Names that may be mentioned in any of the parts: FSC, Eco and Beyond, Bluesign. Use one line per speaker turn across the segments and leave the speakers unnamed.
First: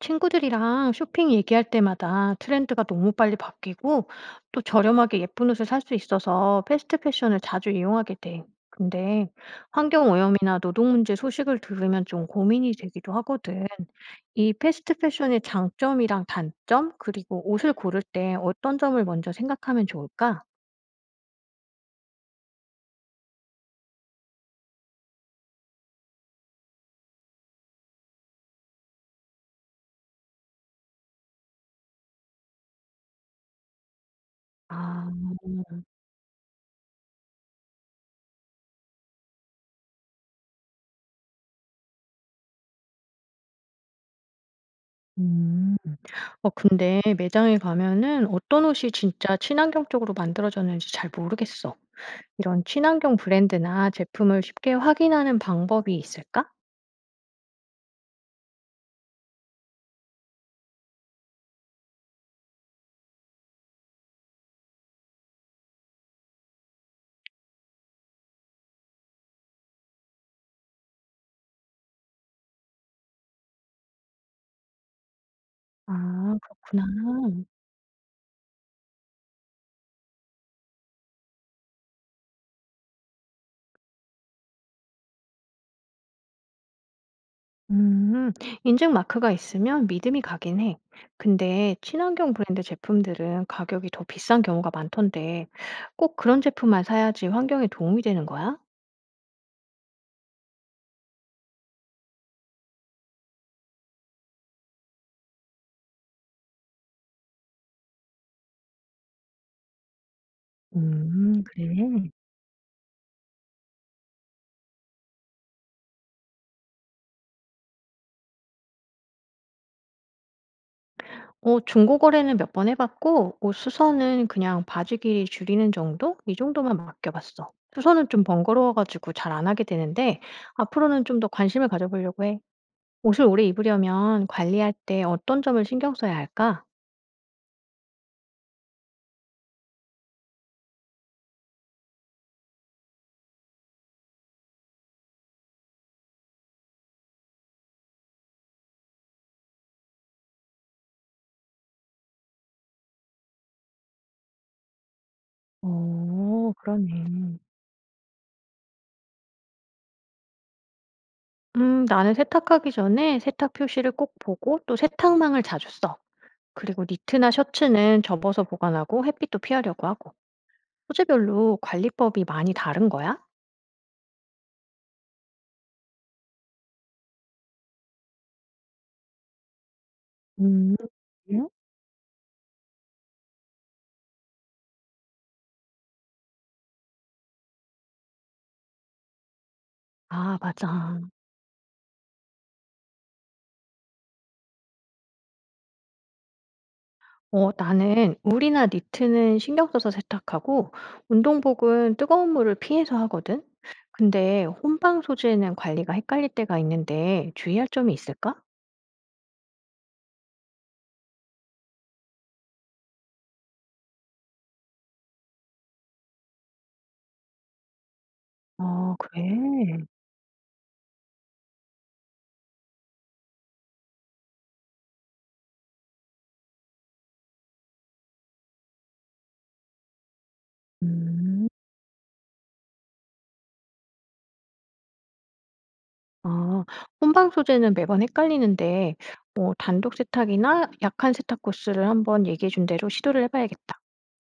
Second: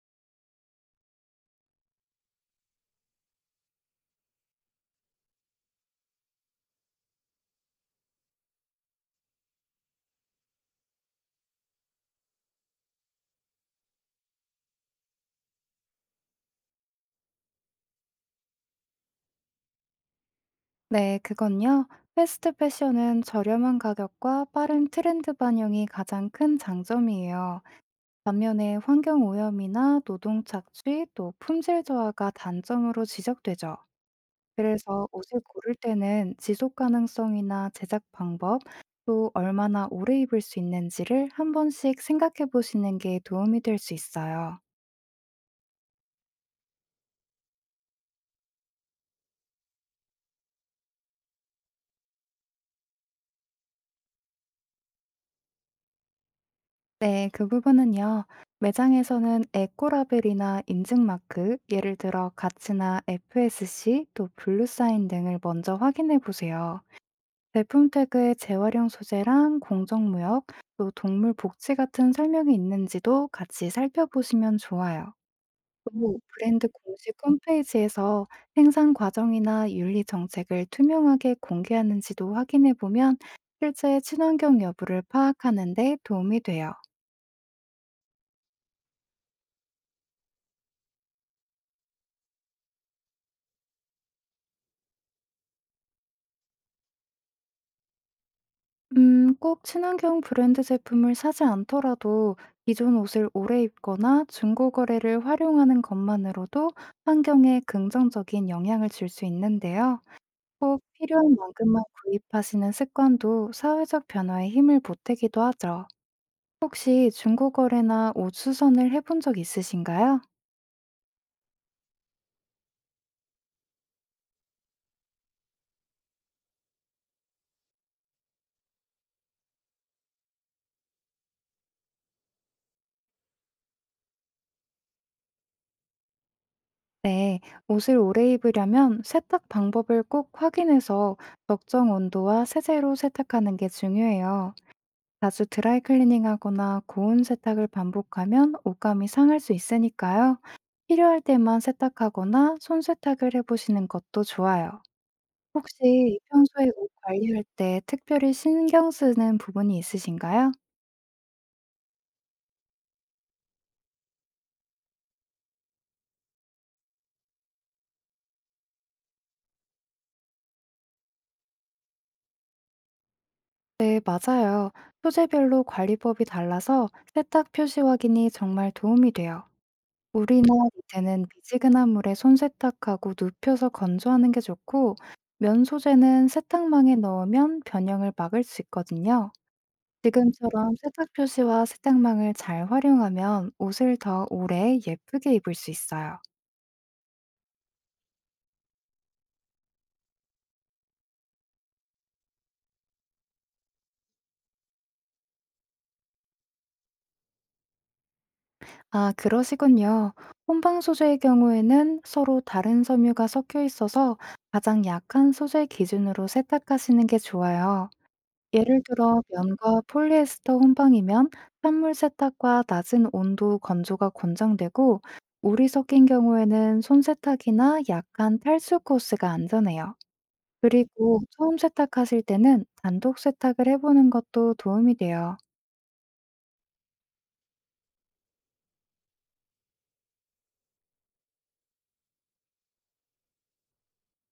친구들이랑 쇼핑 얘기할 때마다 트렌드가 너무 빨리 바뀌고 또 저렴하게 예쁜 옷을 살 수 있어서 패스트 패션을 자주 이용하게 돼. 근데 환경 오염이나 노동 문제 소식을 들으면 좀 고민이 되기도 하거든. 이 패스트 패션의 장점이랑 단점, 그리고 옷을 고를 때 어떤 점을 먼저 생각하면 좋을까?
네, 그건요. 패스트 패션은 저렴한 가격과 빠른 트렌드 반영이 가장 큰 장점이에요. 반면에 환경 오염이나 노동 착취 또 품질 저하가 단점으로 지적되죠. 그래서
아,
옷을 고를 때는 지속 가능성이나 제작 방법, 또 얼마나 오래 입을 수 있는지를 한 번씩 생각해 보시는 게 도움이 될 수 있어요.
음, 어, 근데 매장에 가면은 어떤 옷이 진짜 친환경적으로 만들어졌는지 잘 모르겠어. 이런 친환경 브랜드나 제품을 쉽게 확인하는 방법이 있을까?
네, 그 부분은요. 매장에서는 에코라벨이나 인증마크, 예를 들어 가치나 FSC, 또 블루사인 등을 먼저 확인해 보세요. 제품 태그에 재활용 소재랑 공정무역, 또 동물 복지 같은 설명이 있는지도 같이 살펴보시면 좋아요. 또
아,
브랜드
그렇구나.
공식 홈페이지에서 생산 과정이나 윤리 정책을 투명하게 공개하는지도 확인해 보면 실제 친환경 여부를 파악하는 데 도움이 돼요.
음, 인증 마크가 있으면 믿음이 가긴 해. 근데 친환경 브랜드 제품들은 가격이 더 비싼 경우가 많던데 꼭 그런 제품만 사야지 환경에 도움이 되는 거야?
꼭 친환경 브랜드 제품을 사지 않더라도 기존 옷을 오래 입거나 중고 거래를 활용하는 것만으로도 환경에 긍정적인 영향을 줄 수 있는데요. 꼭 필요한 만큼만
그래.
구입하시는 습관도 사회적 변화에 힘을 보태기도 하죠. 혹시 중고 거래나 옷 수선을 해본 적 있으신가요?
어, 중고 거래는 몇 번 해봤고 옷 수선은 그냥 바지 길이 줄이는 정도? 이 정도만 맡겨봤어. 수선은 좀 번거로워가지고 잘 안 하게 되는데 앞으로는 좀 더 관심을 가져보려고 해. 옷을 오래 입으려면 관리할 때 어떤 점을 신경 써야 할까?
네, 옷을 오래 입으려면 세탁 방법을 꼭 확인해서 적정 온도와 세제로 세탁하는 게 중요해요. 자주 드라이 클리닝하거나 고온 세탁을 반복하면 옷감이 상할 수 있으니까요. 필요할 때만 세탁하거나 손 세탁을 해보시는 것도 좋아요. 혹시
오,
평소에 옷
그러네.
관리할 때 특별히 신경 쓰는 부분이 있으신가요?
나는 세탁하기 전에 세탁 표시를 꼭 보고 또 세탁망을 자주 써. 그리고 니트나 셔츠는 접어서 보관하고 햇빛도 피하려고 하고. 소재별로 관리법이 많이 다른 거야?
네, 맞아요. 소재별로 관리법이 달라서 세탁 표시 확인이 정말 도움이 돼요. 물이나
음.
니트는 미지근한 물에 손 세탁하고 눕혀서 건조하는 게 좋고, 면 소재는 세탁망에 넣으면 변형을 막을 수 있거든요.
아,
지금처럼
맞아.
세탁 표시와 세탁망을 잘 활용하면 옷을 더 오래 예쁘게 입을 수 있어요.
어, 나는 울이나 니트는 신경 써서 세탁하고 운동복은 뜨거운 물을 피해서 하거든. 근데 혼방 소재는 관리가 헷갈릴 때가 있는데 주의할 점이 있을까?
아, 그러시군요. 혼방 소재의 경우에는 서로 다른 섬유가 섞여 있어서 가장 약한 소재 기준으로 세탁하시는 게 좋아요. 예를
아,
들어 면과
그래?
폴리에스터 혼방이면 찬물 세탁과 낮은 온도 건조가 권장되고 물이 섞인 경우에는 손 세탁이나 약간 탈수 코스가 안전해요. 그리고
음.
처음 세탁하실 때는 단독 세탁을 해보는 것도 도움이 돼요.
아, 혼방 소재는 매번 헷갈리는데 단독 세탁이나 약한 세탁 코스를 한번 얘기해 준 대로 시도를 해 봐야겠다.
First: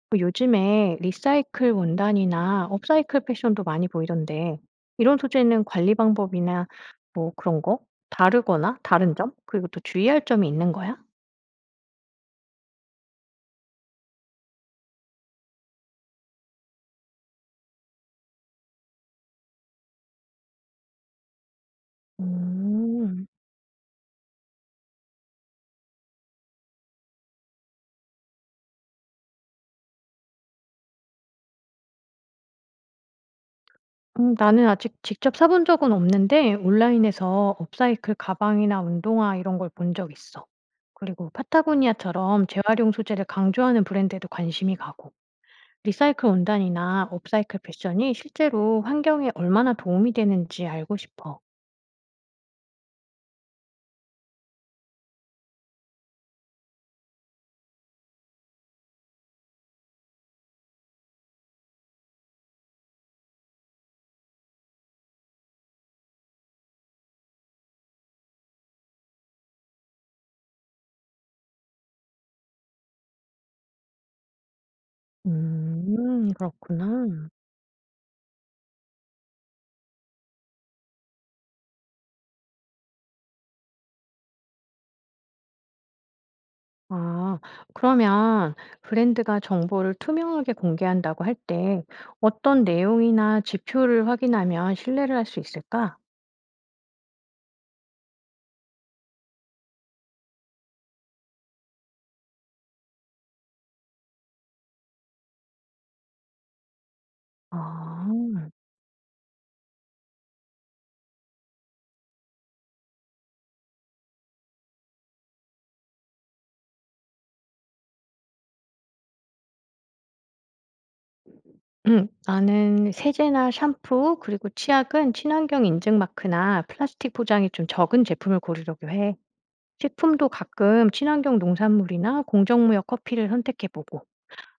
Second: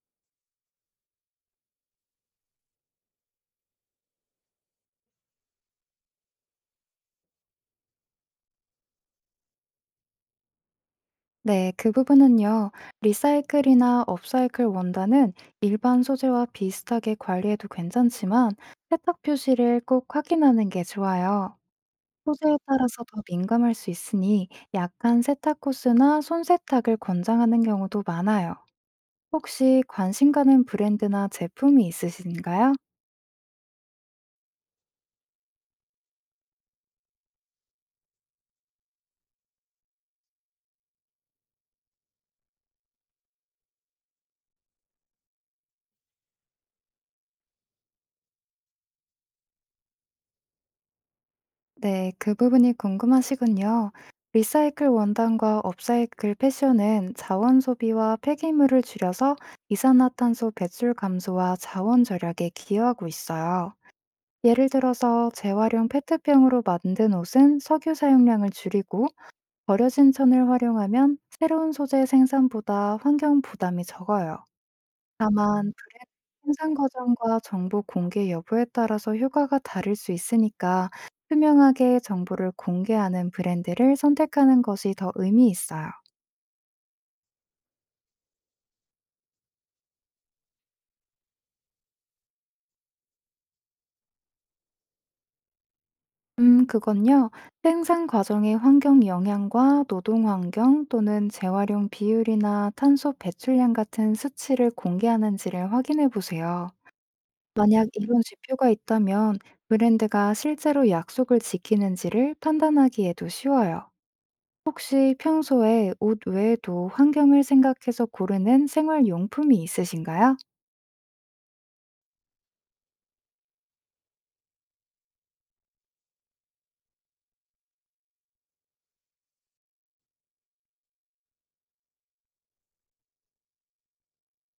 그 요즘에 리사이클 원단이나 업사이클 패션도 많이 보이던데, 이런 소재는 관리 방법이나 뭐 그런 거? 다르거나 다른 점? 그리고 또 주의할 점이 있는 거야?
네, 그 부분은요. 리사이클이나 업사이클 원단은 일반 소재와 비슷하게 관리해도 괜찮지만 세탁 표시를 꼭 확인하는 게 좋아요. 소재에 따라서 더
음,
민감할 수 있으니 약한 세탁 코스나 손 세탁을 권장하는 경우도 많아요. 혹시 관심 가는 브랜드나 제품이 있으신가요?
나는 아직 직접 사본 적은 없는데, 온라인에서 업사이클 가방이나 운동화 이런 걸 본 적 있어. 그리고 파타고니아처럼 재활용 소재를 강조하는 브랜드에도 관심이 가고, 리사이클 원단이나 업사이클 패션이 실제로 환경에 얼마나 도움이 되는지 알고 싶어.
네, 그 부분이 궁금하시군요. 리사이클 원단과 업사이클 패션은 자원 소비와 폐기물을 줄여서 이산화탄소 배출 감소와 자원 절약에 기여하고 있어요. 예를 들어서 재활용 페트병으로 만든 옷은 석유 사용량을 줄이고 버려진 천을 활용하면 새로운 소재 생산보다 환경 부담이 적어요. 다만 브랜드
음,
생산
그렇구나.
과정과 정보 공개 여부에 따라서 효과가 다를 수 있으니까 투명하게 정보를 공개하는 브랜드를 선택하는 것이 더 의미 있어요.
아, 그러면 브랜드가 정보를 투명하게 공개한다고 할 때 어떤 내용이나 지표를 확인하면 신뢰를 할 수 있을까?
그건요. 생산 과정의 환경 영향과 노동 환경 또는 재활용 비율이나 탄소 배출량 같은 수치를 공개하는지를 확인해 보세요. 만약 이런
아.
지표가 있다면 브랜드가 실제로 약속을 지키는지를 판단하기에도 쉬워요. 혹시 평소에 옷 외에도 환경을 생각해서 고르는 생활용품이 있으신가요?
나는 세제나 샴푸 그리고 치약은 친환경 인증 마크나 플라스틱 포장이 좀 적은 제품을 고르려고 해. 식품도 가끔 친환경 농산물이나 공정무역 커피를 선택해 보고.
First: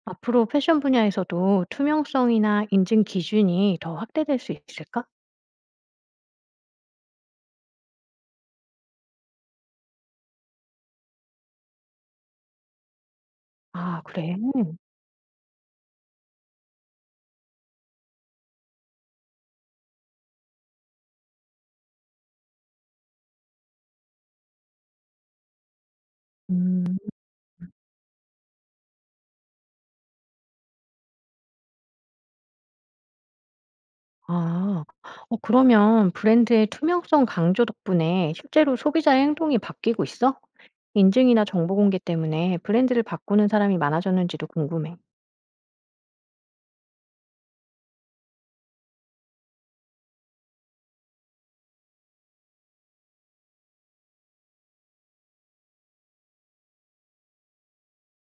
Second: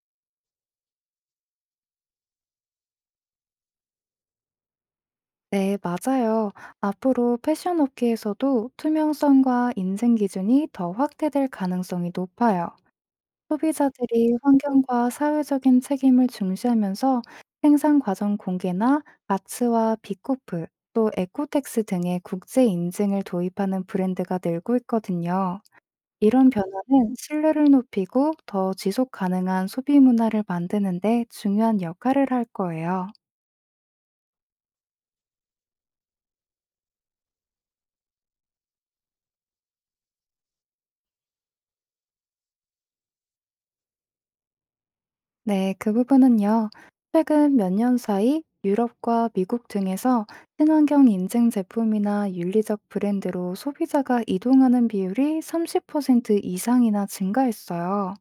앞으로 패션 분야에서도 투명성이나 인증 기준이 더 확대될 수 있을까?
네, 맞아요. 앞으로 패션 업계에서도 투명성과 인증 기준이 더 확대될 가능성이 높아요.
아, 그래?
소비자들이 환경과 사회적인 책임을 중시하면서 생산 과정 공개나 마츠와 비코프, 또 에코텍스 등의 국제 인증을 도입하는 브랜드가 늘고 있거든요. 이런
음.
변화는 신뢰를 높이고 더 지속 가능한 소비 문화를 만드는 데 중요한 역할을 할 거예요.
아. 어, 그러면 브랜드의 투명성 강조 덕분에 실제로 소비자의 행동이 바뀌고 있어? 인증이나 정보 공개 때문에 브랜드를 바꾸는 사람이 많아졌는지도 궁금해.
네, 그 부분은요. 최근 몇 년 사이 유럽과 미국 등에서 친환경 인증 제품이나 윤리적 브랜드로 소비자가 이동하는 비율이 30% 이상이나 증가했어요.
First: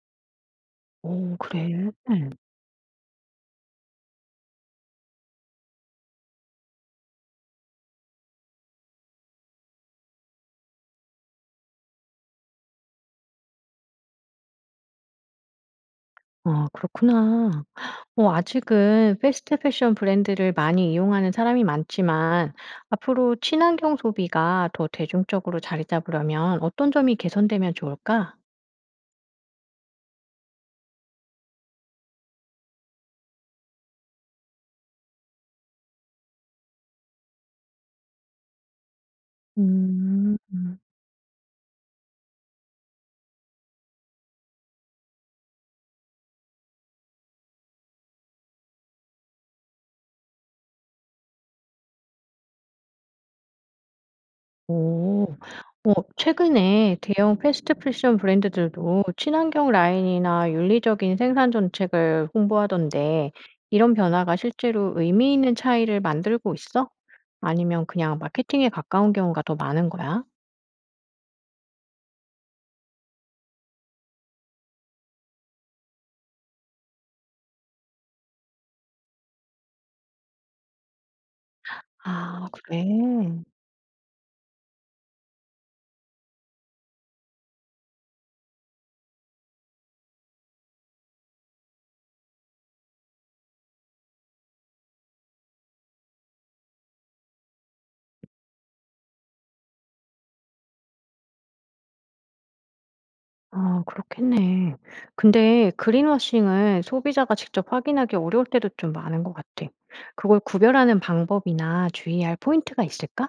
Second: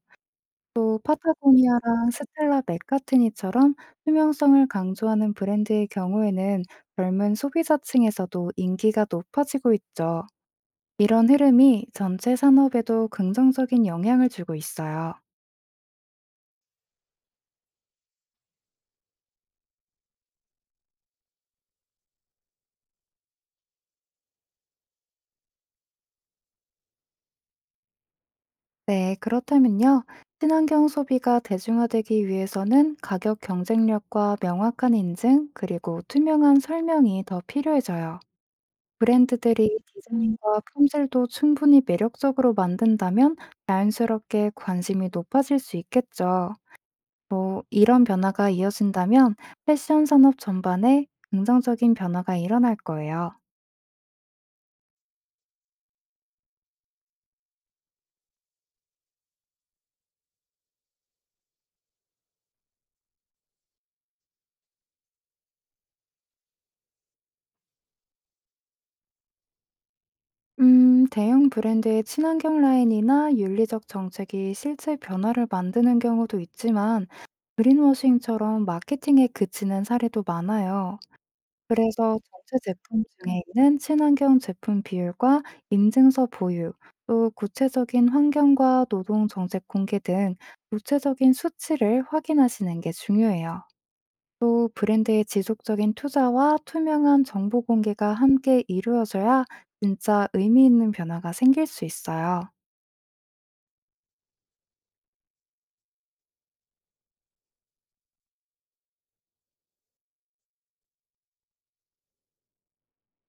또
오, 그래?
파타고니아랑 스텔라 맥카트니처럼 투명성을 강조하는 브랜드의 경우에는 젊은 소비자층에서도 인기가 높아지고 있죠. 이런 흐름이 전체 산업에도 긍정적인 영향을 주고 있어요.
아, 그렇구나. 어, 아직은 패스트 패션 브랜드를 많이 이용하는 사람이 많지만 앞으로 친환경 소비가 더 대중적으로 자리 잡으려면 어떤 점이 개선되면 좋을까?
네, 그렇다면요. 친환경 소비가 대중화되기 위해서는 가격 경쟁력과 명확한 인증, 그리고 투명한 설명이 더 필요해져요. 브랜드들이
음.
디자인과 품질도 충분히 매력적으로 만든다면 자연스럽게 관심이 높아질 수 있겠죠. 뭐, 이런 변화가 이어진다면 패션 산업 전반에 긍정적인 변화가 일어날 거예요.
오. 어, 최근에 대형 패스트패션 브랜드들도 친환경 라인이나 윤리적인 생산 정책을 홍보하던데 이런 변화가 실제로 의미 있는 차이를 만들고 있어? 아니면 그냥 마케팅에 가까운 경우가 더 많은 거야?
대형 브랜드의 친환경 라인이나 윤리적 정책이 실제 변화를 만드는 경우도 있지만, 그린워싱처럼 마케팅에 그치는 사례도 많아요. 그래서
아,
전체
그래.
제품 중에 있는 친환경 제품 비율과 인증서 보유, 또 구체적인 환경과 노동 정책 공개 등 구체적인 수치를 확인하시는 게 중요해요. 또 브랜드의 지속적인 투자와 투명한 정보 공개가 함께 이루어져야 진짜 의미 있는 변화가 생길 수 있어요.
아, 그렇겠네. 근데 그린워싱을 소비자가 직접 확인하기 어려울 때도 좀 많은 것 같아. 그걸 구별하는 방법이나 주의할 포인트가 있을까?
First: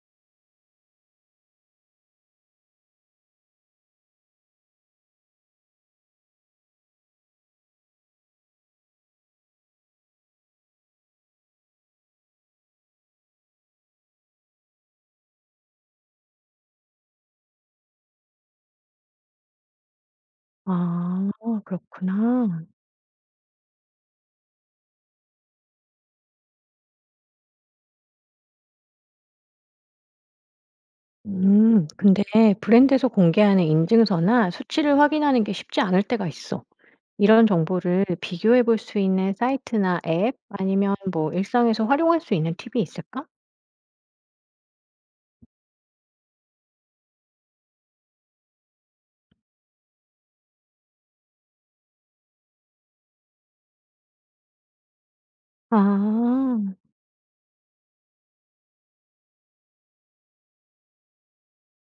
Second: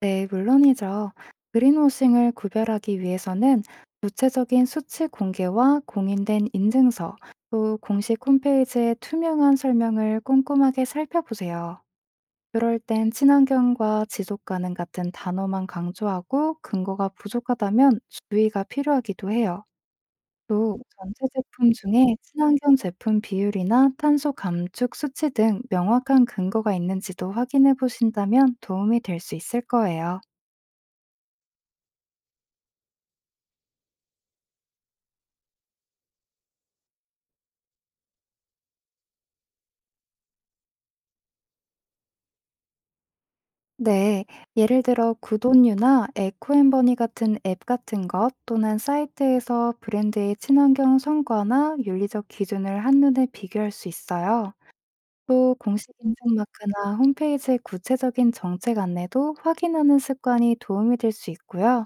네, 물론이죠. 그린워싱을 구별하기 위해서는 구체적인 수치 공개와 공인된 인증서, 또 공식 홈페이지의 투명한 설명을 꼼꼼하게 살펴보세요. 그럴 땐 친환경과 지속 가능 같은 단어만 강조하고 근거가 부족하다면 주의가 필요하기도 해요. 또 전체
아,
제품 중에
그렇구나.
친환경 제품 비율이나 탄소 감축 수치 등 명확한 근거가 있는지도 확인해 보신다면 도움이 될 수 있을 거예요.
음, 근데 브랜드에서 공개하는 인증서나 수치를 확인하는 게 쉽지 않을 때가 있어. 이런 정보를 비교해 볼 수 있는 사이트나 앱 아니면 뭐 일상에서 활용할 수 있는 팁이 있을까?
네, 예를 들어 굿온유나 에코앤버니 같은 앱 같은 것 또는 사이트에서 브랜드의 친환경 성과나 윤리적 기준을 한눈에 비교할 수 있어요. 또 공식 인증
아.
마크나 홈페이지의 구체적인 정책 안내도 확인하는 습관이 도움이 될 수 있고요.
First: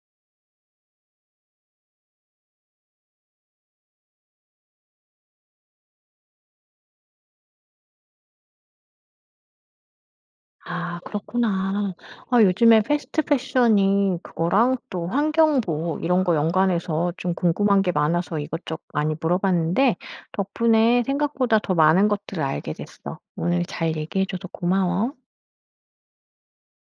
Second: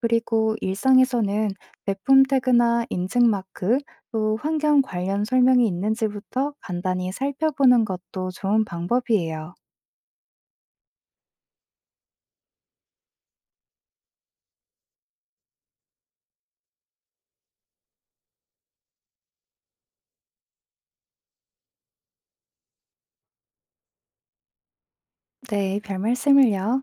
그리고 일상에서는 제품 태그나 인증 마크, 또 환경 관련 설명이 있는지부터 간단히 살펴보는 것도 좋은 방법이에요.
아, 그렇구나. 아, 요즘에 패스트 패션이 그거랑 또 환경 보호 이런 거 연관해서 좀 궁금한 게 많아서 이것저것 많이 물어봤는데 덕분에 생각보다 더 많은 것들을 알게 됐어. 오늘 잘 얘기해 줘서 고마워.
네, 별 말씀을요.